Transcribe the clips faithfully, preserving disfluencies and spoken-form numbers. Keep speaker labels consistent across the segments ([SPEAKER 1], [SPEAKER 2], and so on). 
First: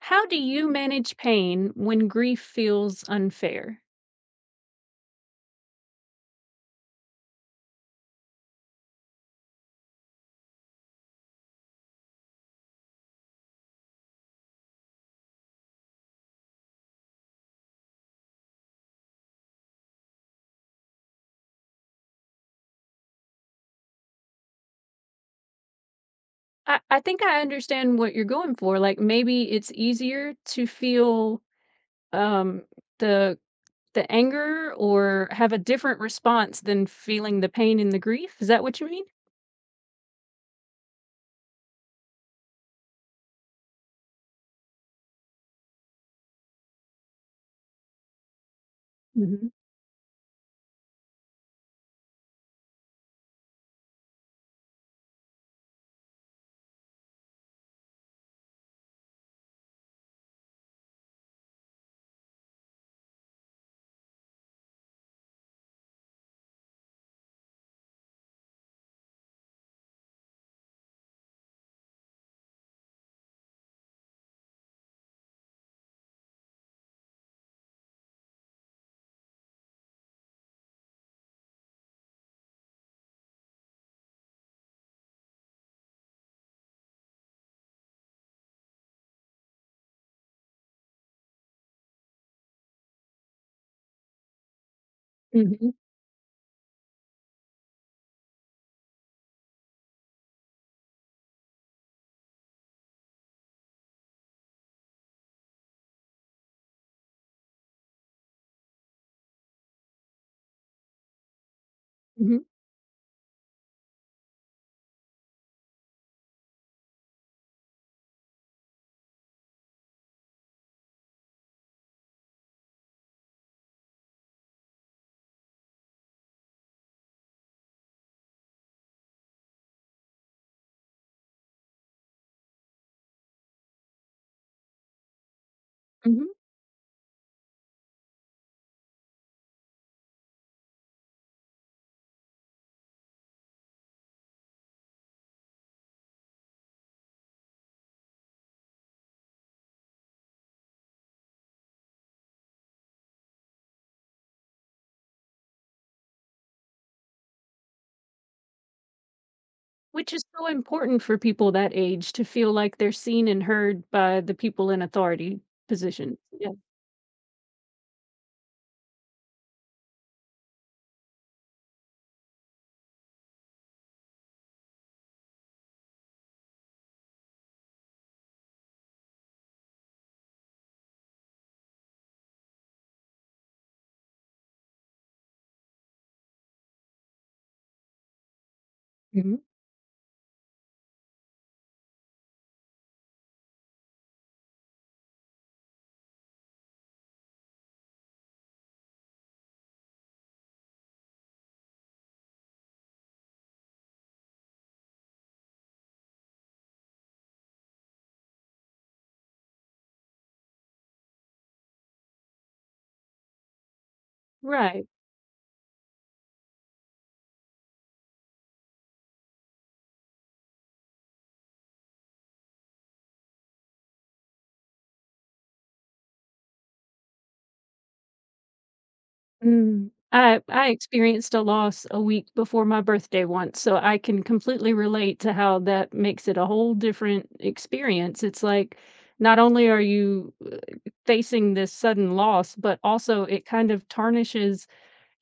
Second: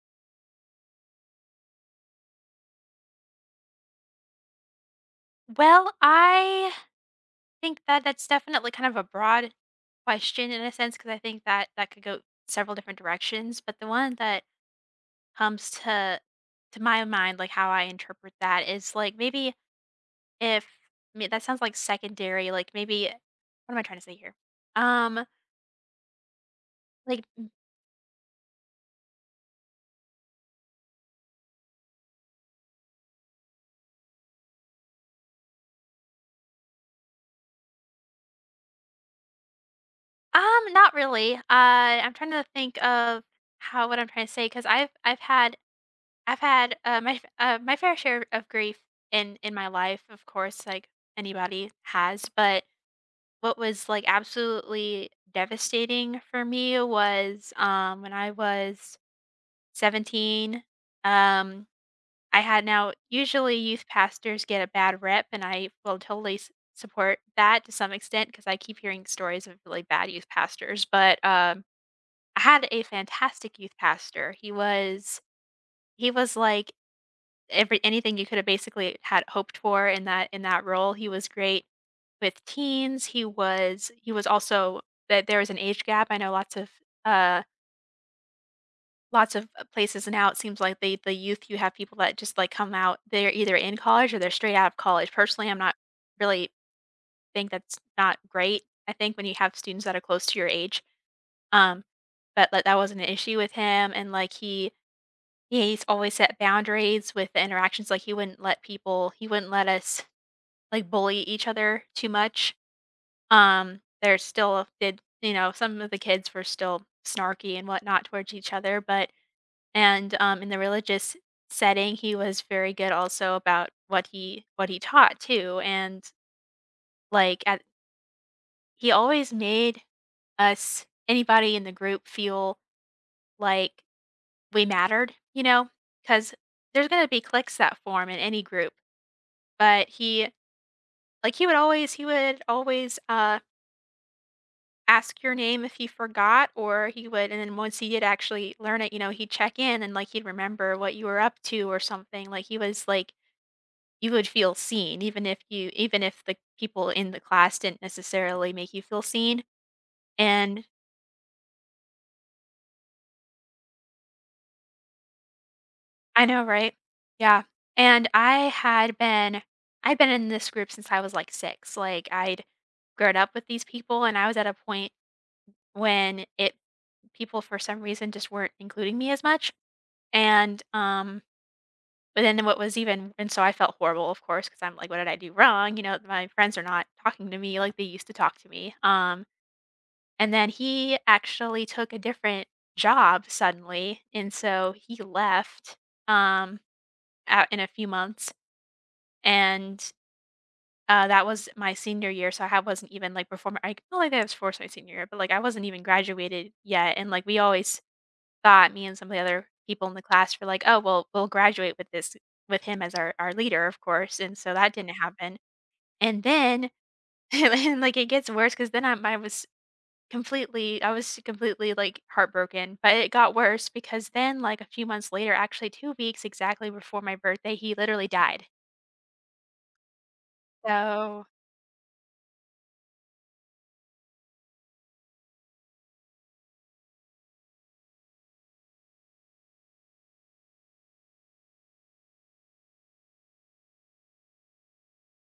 [SPEAKER 1] How do you manage pain when grief feels unfair?
[SPEAKER 2] Well, I think that that's definitely kind of a broad question in a sense because I think that that could go several different directions, but the one that comes to to my mind, like how I interpret that is like maybe if I that sounds like secondary, like maybe what am I trying to say here? Um
[SPEAKER 1] I, I think
[SPEAKER 2] like
[SPEAKER 1] I understand what you're going for. Like maybe it's easier to feel um, the the anger or have a different response than feeling the pain and the grief. Is that what you mean?
[SPEAKER 2] um not really. Uh I'm trying to think of how what I'm trying to say because I've I've had I've had, uh, my f uh, my fair share of grief in
[SPEAKER 1] Hmm.
[SPEAKER 2] in my life, of course, like anybody has, but what was, like, absolutely devastating for me was, um, when I was seventeen, um, I had now usually youth pastors get a bad rep, and I will totally s support that to some extent because I keep hearing stories of really bad youth pastors, but, um, I had a fantastic youth pastor. He was he was, like, every anything you could have basically had hoped for in that in that role. He was great with teens. He was he was also that there was an age gap. I know lots of uh lots of uh, places now it seems like the the youth you have people that just like come out, they're either in college or they're straight out of college. Personally, I'm
[SPEAKER 1] Hmm.
[SPEAKER 2] not really think that's not great. I think when you have students that are close to your age, um, but like, that wasn't an issue with him, and like he he's always set boundaries with the interactions. Like he wouldn't let people, he wouldn't let us, like, bully each other too
[SPEAKER 1] Hmm.
[SPEAKER 2] much. Um, they're still did you know, some of the kids were still snarky and whatnot towards each other, but and, um, in the religious setting, he was very good also about what he what he taught too, and, like, at he always made us anybody in the group feel like we mattered, you know,
[SPEAKER 1] Hmm.
[SPEAKER 2] because there's gonna be cliques that form in any group, but he, like, he would always he would always, uh ask your name if he forgot, or he would, and then once he did actually learn it, you know, he'd check in and, like, he'd remember what you were up to or something, like, he was like you would feel seen, even if you even if the people in the class didn't necessarily make you feel seen,
[SPEAKER 1] Which is so
[SPEAKER 2] and
[SPEAKER 1] important for people that age to feel like they're seen and heard by the people in authority positions.
[SPEAKER 2] I know,
[SPEAKER 1] Yeah.
[SPEAKER 2] right? Yeah, and I had been I'd been in this group since I was, like, six, like, I'd grown up with these people, and I was at a point when it people for some reason just weren't including me as much, and, um but then what was even and so I felt horrible, of course, because 'cause I'm like, "What did I do wrong?" You know, my friends are not talking to me like they used to talk to me. Um,
[SPEAKER 1] Hmm.
[SPEAKER 2] and then he actually took a different job suddenly, and so he left, um, out in a few months, and, uh, that was my senior year, so I ha- wasn't even, like, performing I felt like I was forced my senior year, but, like, I wasn't even graduated yet, and, like, we always thought me and some of the other people in the class were like, "Oh, well, we'll graduate with this with him as our our leader, of course," and so that
[SPEAKER 1] Right.
[SPEAKER 2] didn't happen. And then and, like, it gets worse because then I I was completely I was completely, like, heartbroken, but it got worse because then, like, a few months later, actually two weeks exactly before my birthday, he literally died.
[SPEAKER 1] Mm. I I
[SPEAKER 2] So
[SPEAKER 1] experienced a loss a week before my birthday once, so I can completely relate to how that makes it a whole different experience. It's like not only are you uh, facing this sudden loss, but also it kind of tarnishes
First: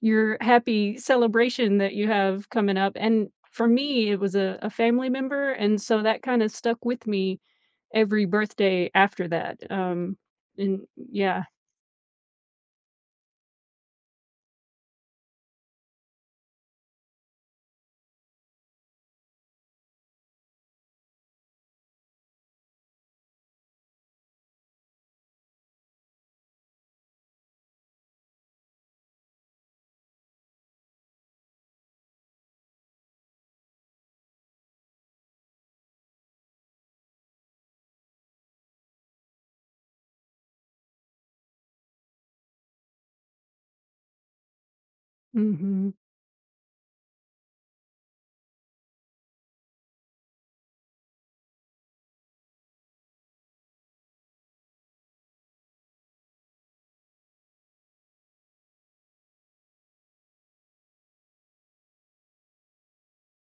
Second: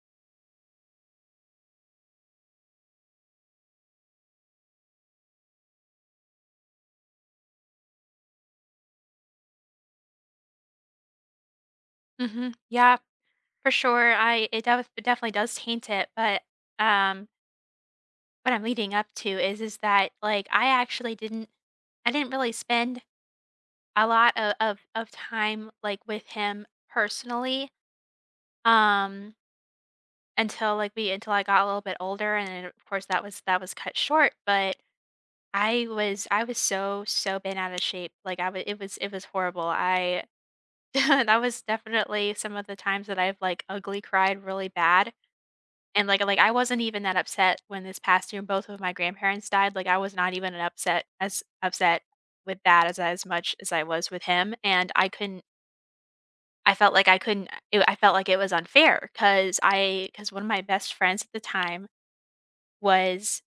[SPEAKER 1] your happy celebration that you have coming up. And for me, it was a, a family member, and so that kind of stuck with me every birthday after that. Um, and yeah.
[SPEAKER 2] mhm. Yeah, for sure. I it def it definitely does taint it, but, um, what I'm leading up to is is that, like, I actually didn't I didn't really spend a lot of of of time, like, with him personally, um, until, like, we until I got a little bit older, and then, of course, that was that was cut short, but I was I was so, so bent out of shape, like, I was. It was it was horrible, I that was definitely some of the times that I've, like, ugly cried really bad,
[SPEAKER 1] Hmm.
[SPEAKER 2] and, like like, I wasn't even that upset when this past year both of my grandparents died, like, I was not even an upset as upset with that as as much as I was with him, and I couldn't I felt like I couldn't it I felt like it was unfair because I because one of my best friends at the time was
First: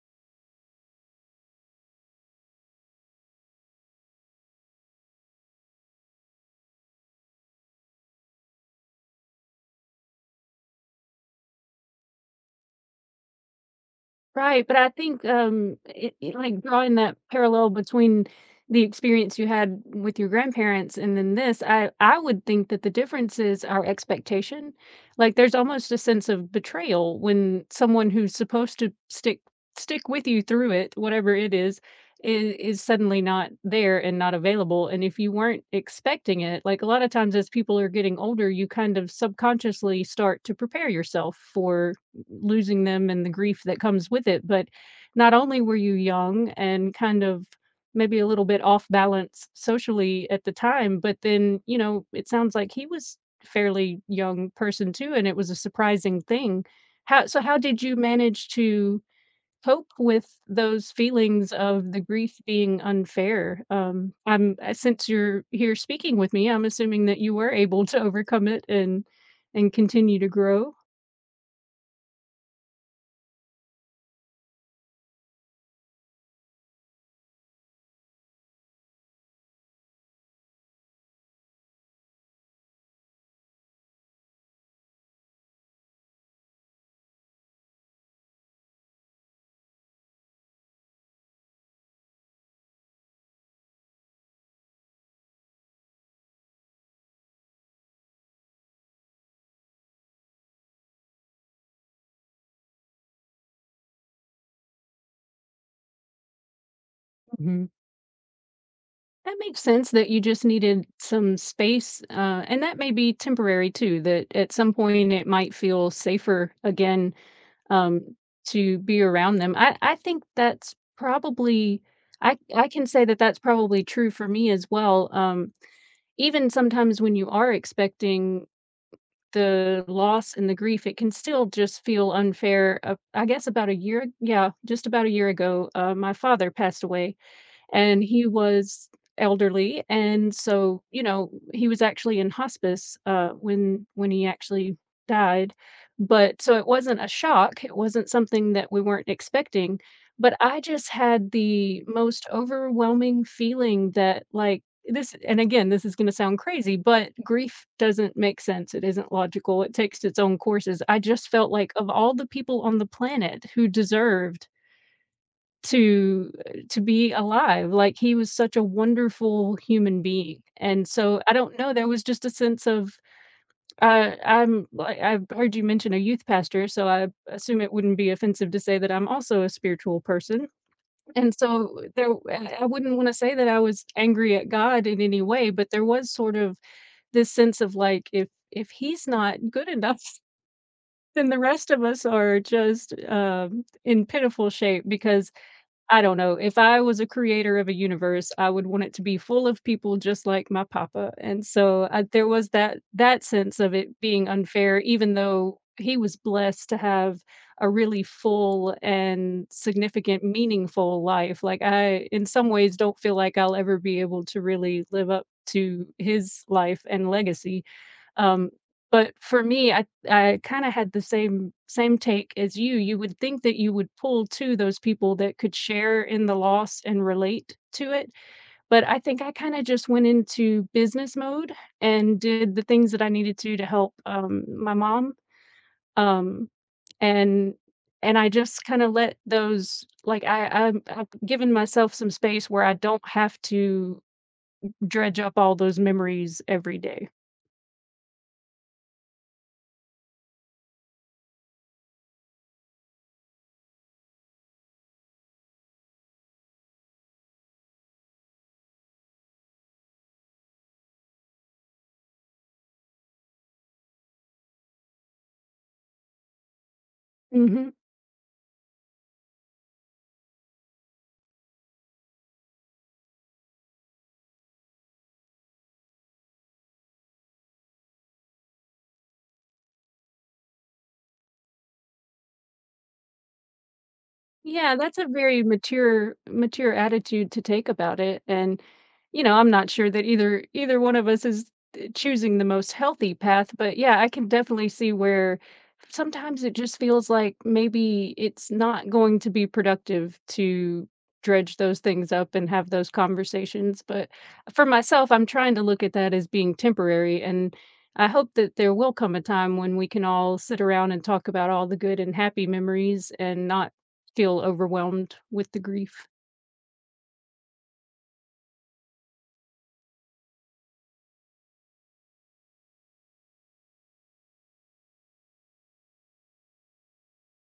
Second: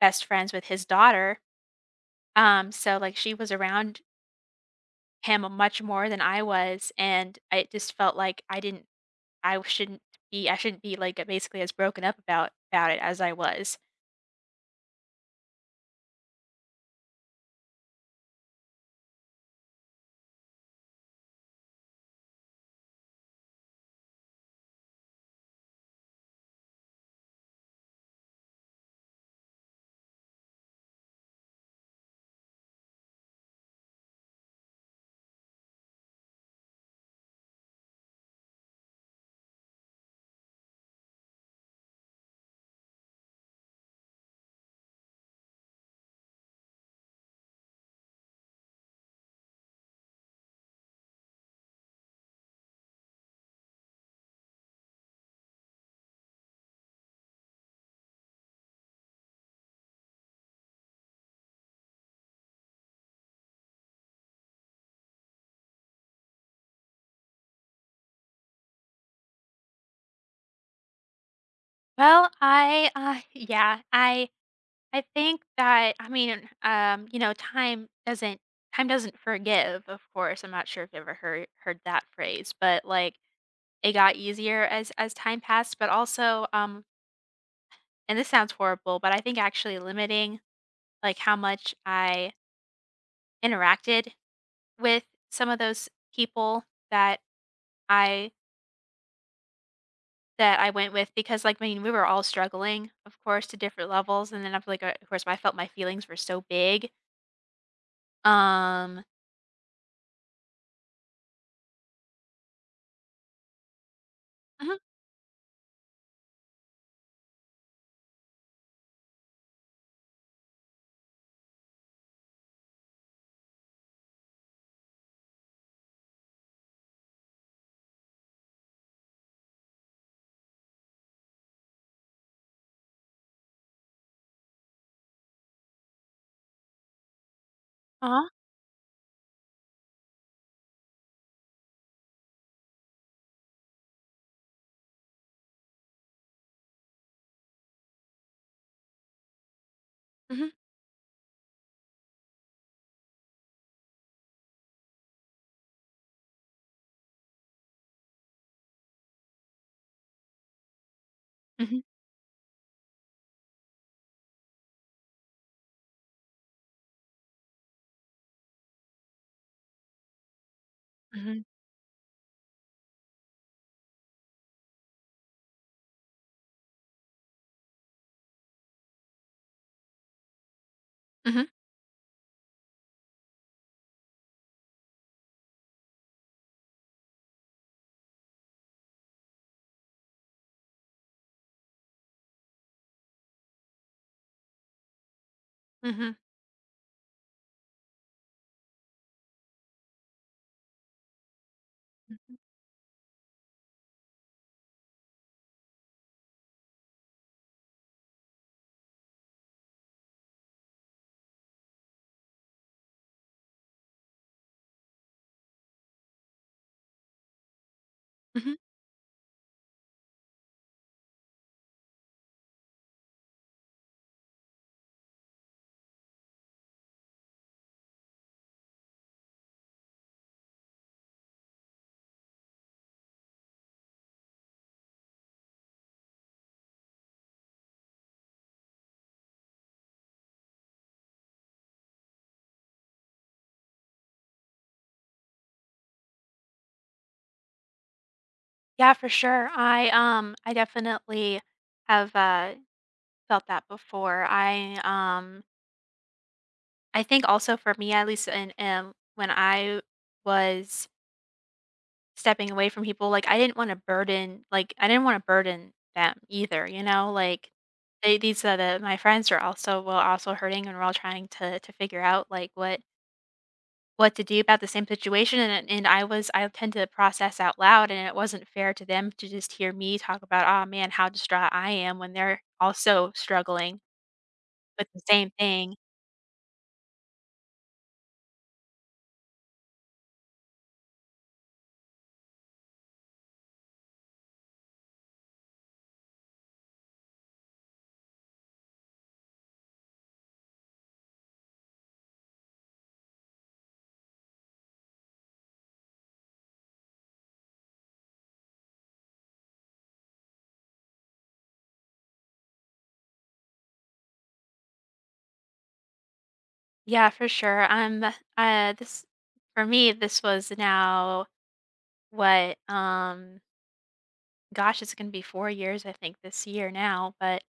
[SPEAKER 2] best friends with his daughter, um, so, like, she was around him much more than I was, and I just felt like I didn't I shouldn't be I shouldn't be, like, basically as broken up about about it as I was.
[SPEAKER 1] Right, but I think, um, it it like, drawing that parallel between the experience you had with your grandparents and then this, I I would think that the difference is our expectation. Like, there's almost a sense of betrayal when someone who's supposed to stick stick with you through it, whatever it is, I is suddenly not there and not available, and if you weren't expecting it like, a lot of times as people are getting older, you kind of subconsciously start to prepare yourself for losing them and the grief that comes with it. But not only were you young and kind of maybe a little bit off balance socially at the time, but then, you know, it sounds like he was fairly young person too, and it was a surprising thing. How so how did you manage to cope with those feelings of the grief being unfair? Um, I'm uh, Since you're here speaking with me, I'm assuming that you were able to overcome it and and continue to grow.
[SPEAKER 2] Well, I, uh yeah, I I think that I mean, um, you know, time doesn't time doesn't forgive, of course, I'm not sure if you ever heard heard that phrase, but, like, it got easier as as time passed, but also, um and this sounds horrible, but I think actually limiting, like, how much I interacted with some of those people that I that I went with because, like, I mean, we were all struggling, of course, to different levels, and then I feel like, uh, of course, I felt my feelings were so big. Um.
[SPEAKER 1] That makes sense that you just needed some space, uh, and that may be temporary too, that at some
[SPEAKER 2] Mhm,
[SPEAKER 1] point it might feel safer again um, to be around them. I, I think that's probably, I, I can say that that's probably true for me as well. Um, even sometimes when you are expecting the loss and the grief, it can still just feel unfair. Uh, I guess about a year, yeah, just about a year ago, uh, my father passed away and he
[SPEAKER 2] uh-huh,
[SPEAKER 1] was elderly, and so, you know, he was actually in hospice, uh, when when he actually died, but so it wasn't a shock, it wasn't something that we weren't expecting, but
[SPEAKER 2] mhm,
[SPEAKER 1] I just had the most overwhelming feeling that, like, this and again, this is gonna sound crazy, but grief doesn't make sense, it isn't logical, it takes its own courses. I just felt like
[SPEAKER 2] mhm,
[SPEAKER 1] of all the people on the planet who deserved to to be alive, like, he was such a wonderful human being, and so, I
[SPEAKER 2] mhm,
[SPEAKER 1] don't know, there was just a sense of, uh, I'm like, I've heard you mention a youth pastor, so I assume it wouldn't be offensive to say that I'm also a spiritual person, and
[SPEAKER 2] mhm,
[SPEAKER 1] so, there I I wouldn't wanna say that I was angry at God in any way, but there was sort of this sense of, like, if if he's not good enough, then the rest of us are just, um, in pitiful shape because I
[SPEAKER 2] mhm,
[SPEAKER 1] don't know. If I was a creator of a universe, I would want it to be full of people just like my papa, and so, uh, there
[SPEAKER 2] mhm,
[SPEAKER 1] was that that sense of it being unfair, even though he was blessed to have a really full and significant, meaningful life. Like, I, in some ways, don't feel like I'll ever be able to really live up to his life and legacy. Um,
[SPEAKER 2] mhm.
[SPEAKER 1] but for me, I I kinda had the same same take as you. You would think that you would pull to those people that could share in the loss and relate to it, but I think I kinda just went into business mode and did the things that I needed to to help, um, my mom, um, and and I just kinda let those like, I i I've given myself some space where I don't have to dredge up all those memories every day.
[SPEAKER 2] Yeah, for sure. I, um I definitely have, uh felt that before. I um I think also for me at least and um when I was stepping away from people, like I didn't want to burden like I didn't want to burden them either, you know, like
[SPEAKER 1] Mhm.
[SPEAKER 2] they, these are the my friends are also well also hurting and we're all trying to to figure out like what what to do about the same situation, and and I was I tend to process out loud, and it wasn't fair to them to just hear me talk about oh man how distraught I am when they're also struggling
[SPEAKER 1] Yeah,
[SPEAKER 2] with
[SPEAKER 1] that's
[SPEAKER 2] the
[SPEAKER 1] a
[SPEAKER 2] same
[SPEAKER 1] very
[SPEAKER 2] thing.
[SPEAKER 1] mature mature attitude to take about it, and, you know, I'm not sure that either either one of us is, eh, choosing the most healthy path, but yeah, I can definitely see where sometimes it just feels like maybe it's not going to be productive to dredge those things up and have those conversations, but for myself, I'm trying to look at that as being temporary, and I hope that there will come a time when we can all sit around and talk about all the good and happy memories and not feel overwhelmed with the grief.
[SPEAKER 2] Yeah, for sure. Um, uh, this for me, this was now what, um, gosh, it's gonna be four years, I think, this year now, but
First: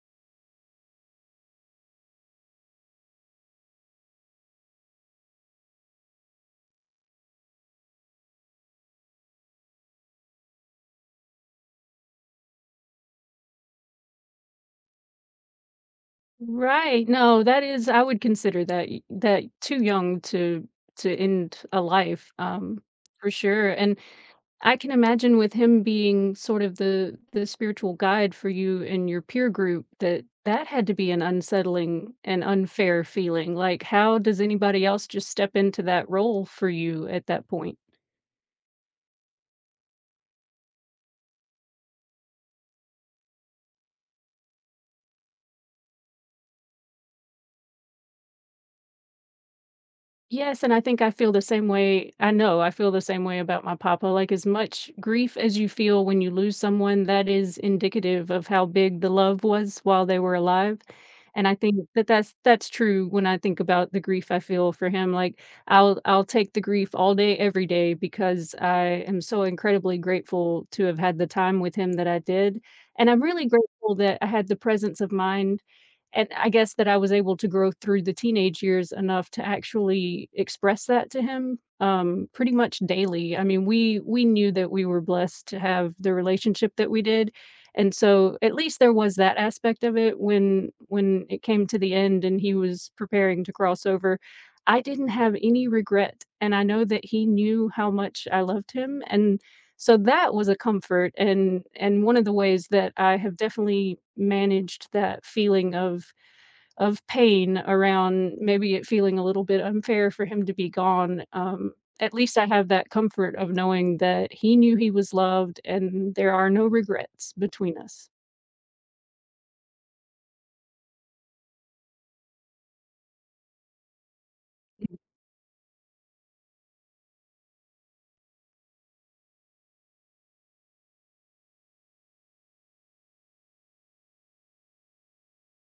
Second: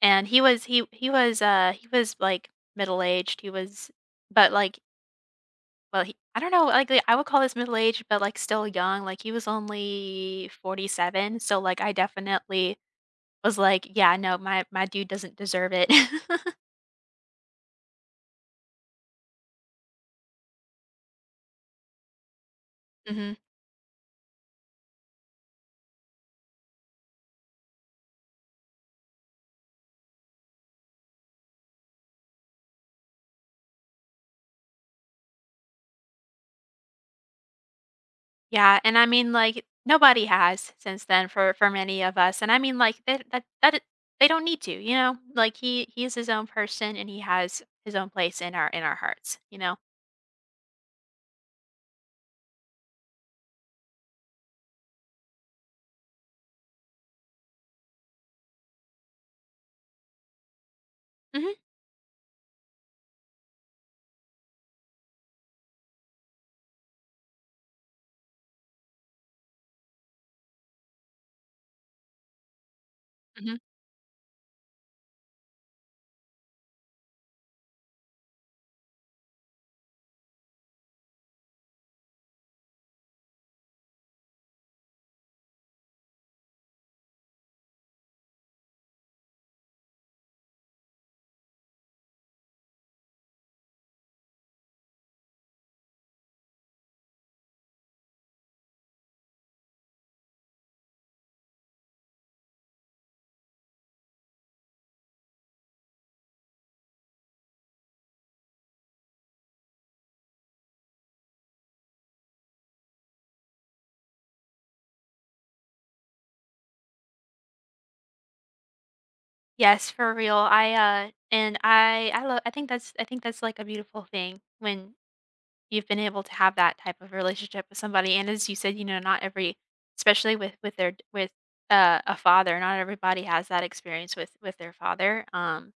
[SPEAKER 2] and he was he he was, uh, he was, like, middle-aged, he was but, like well, he I don't know, like, I would call this middle-aged, but, like, still young, like, he was only forty-seven, so, like, I definitely was like, "Yeah, no, my my dude doesn't deserve it."
[SPEAKER 1] Right, no, that is I would consider that y that too young to to end a life, um, for
[SPEAKER 2] Mhm.
[SPEAKER 1] sure, and I can imagine with him being sort of the the spiritual guide for you and your peer group that that had to be an unsettling and unfair feeling, like, how does anybody else just step into that role for you at that point?
[SPEAKER 2] Yeah, and I mean, like, nobody has since then for for many of us, and I mean, like, that that that it they don't need to, you know? Like, he he is his own person, and he has his own place in our in our hearts, you know?
[SPEAKER 1] Yes, and I think I feel the same way I know I feel the same way about my papa, like, as much grief as you feel when you lose someone, that is indicative of how big the love was while they were alive, and
[SPEAKER 2] Mhm,
[SPEAKER 1] I think that that's that's true when I think about the grief I feel for him, like, I'll I'll take the grief all day, every day because I am so incredibly grateful to have had the time with him that I did, and I'm really
[SPEAKER 2] mhm.
[SPEAKER 1] grateful that I had the presence of mind and I guess that I was able to grow through the teenage years enough to actually express that to him, um, pretty much daily. I mean, we we knew that we were blessed to have the relationship that we did, and so at least there was that aspect of it when when it came to the end and he was preparing to cross over. I didn't have any regret, and I know that he knew how much I loved him, and so that was a comfort and and one of the ways that I have definitely managed that feeling of of pain around maybe it feeling a little bit unfair for him to be gone, um, at least I have that comfort of knowing that he knew he was loved and there are no regrets between us.
[SPEAKER 2] Yes, for real, I, uh and I I love. I think that's I think that's, like, a beautiful thing when you've been able to have that type of relationship with somebody, and as you said, you know, not every especially with with their with, uh, a father, not everybody has that experience with with their father, um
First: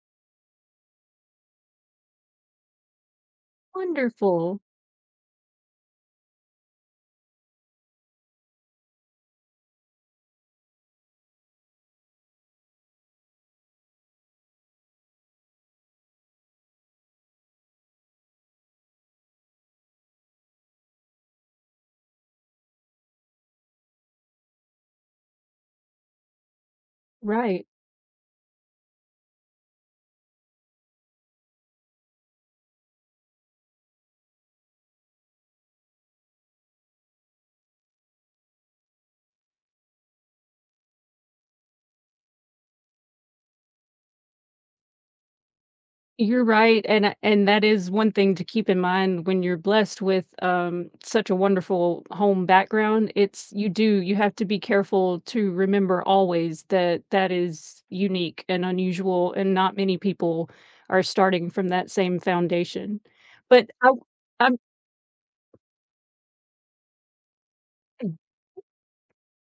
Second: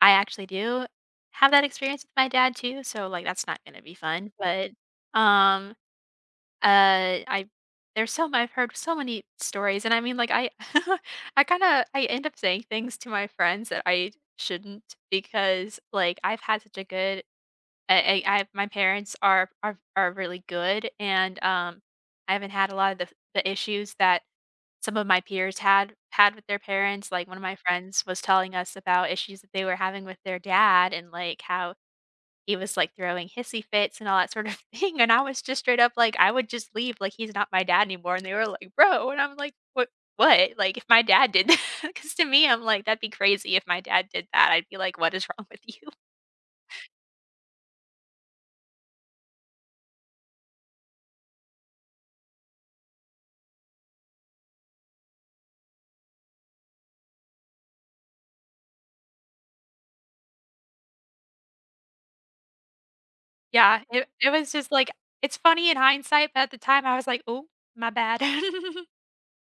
[SPEAKER 2] I actually do have that experience with my dad too, so, like, that's not gonna be fun,
[SPEAKER 1] Wonderful.
[SPEAKER 2] but, um, uh, I there's so m- I've heard so many stories, and I mean, like, I I kinda I end up saying things to my friends that I shouldn't because, like, I've had such a good I I I my parents are are are really good, and, um, I haven't had a lot of the the issues that some of my peers had had with their parents, like, one of my
[SPEAKER 1] Right.
[SPEAKER 2] friends was telling us about issues that they were having with their dad and, like, how he was, like, throwing hissy fits and all that sort of thing, and I was just straight up like, "I would just leave, like, he's not my dad anymore," and they were like, "Bro," and I'm like, "What what?" Like, if my dad did that? Because to me, I'm like, "That'd be crazy if my dad did that," I'd be like, "What is wrong with you?"
[SPEAKER 1] You're right, and I and that is one thing to keep in mind when you're blessed with, um, such a wonderful home background, it's you do you have to be careful to remember always that that is unique and unusual, and not many people are starting from that same foundation. But
[SPEAKER 2] Yeah,
[SPEAKER 1] I
[SPEAKER 2] it it was
[SPEAKER 1] I'm
[SPEAKER 2] just like it's funny in hindsight, but at the time, I was like, "Oh, my bad."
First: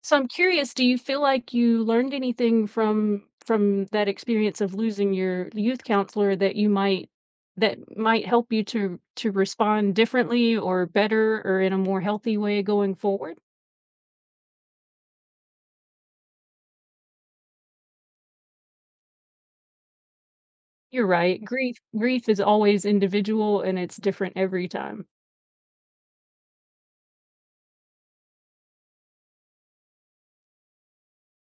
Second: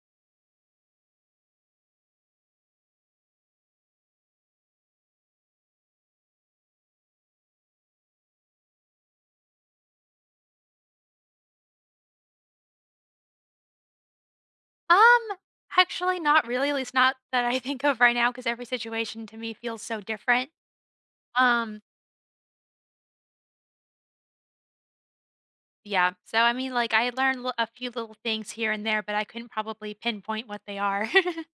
[SPEAKER 1] So I'm curious, do you feel like you learned anything from from that experience of losing your youth counselor that you might that might help you to to respond differently or better or in a more healthy way going forward?
[SPEAKER 2] Um, actually not really, at least not that I think of right now, because every situation to me feels so different.
[SPEAKER 1] You're right. Grief
[SPEAKER 2] Um,
[SPEAKER 1] grief is always individual and it's different every time.
[SPEAKER 2] yeah, so I mean, like, I learned l a few little things here and there, but I couldn't probably pinpoint what they are.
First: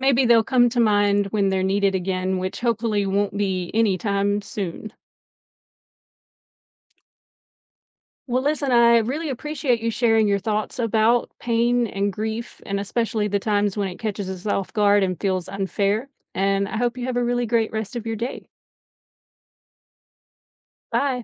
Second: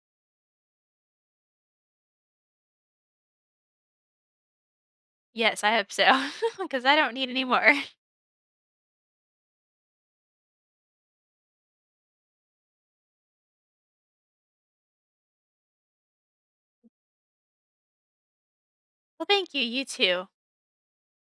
[SPEAKER 1] Maybe they'll come to mind when they're needed again, which hopefully won't be anytime soon.
[SPEAKER 2] Yes, I hope so, because I don't need any more.
[SPEAKER 1] Well, listen, I really appreciate you sharing your thoughts about pain and grief, and especially the times when it catches us off guard and feels unfair. And I hope you have a really great rest of your day.
[SPEAKER 2] Well, thank you, you too.
[SPEAKER 1] Bye.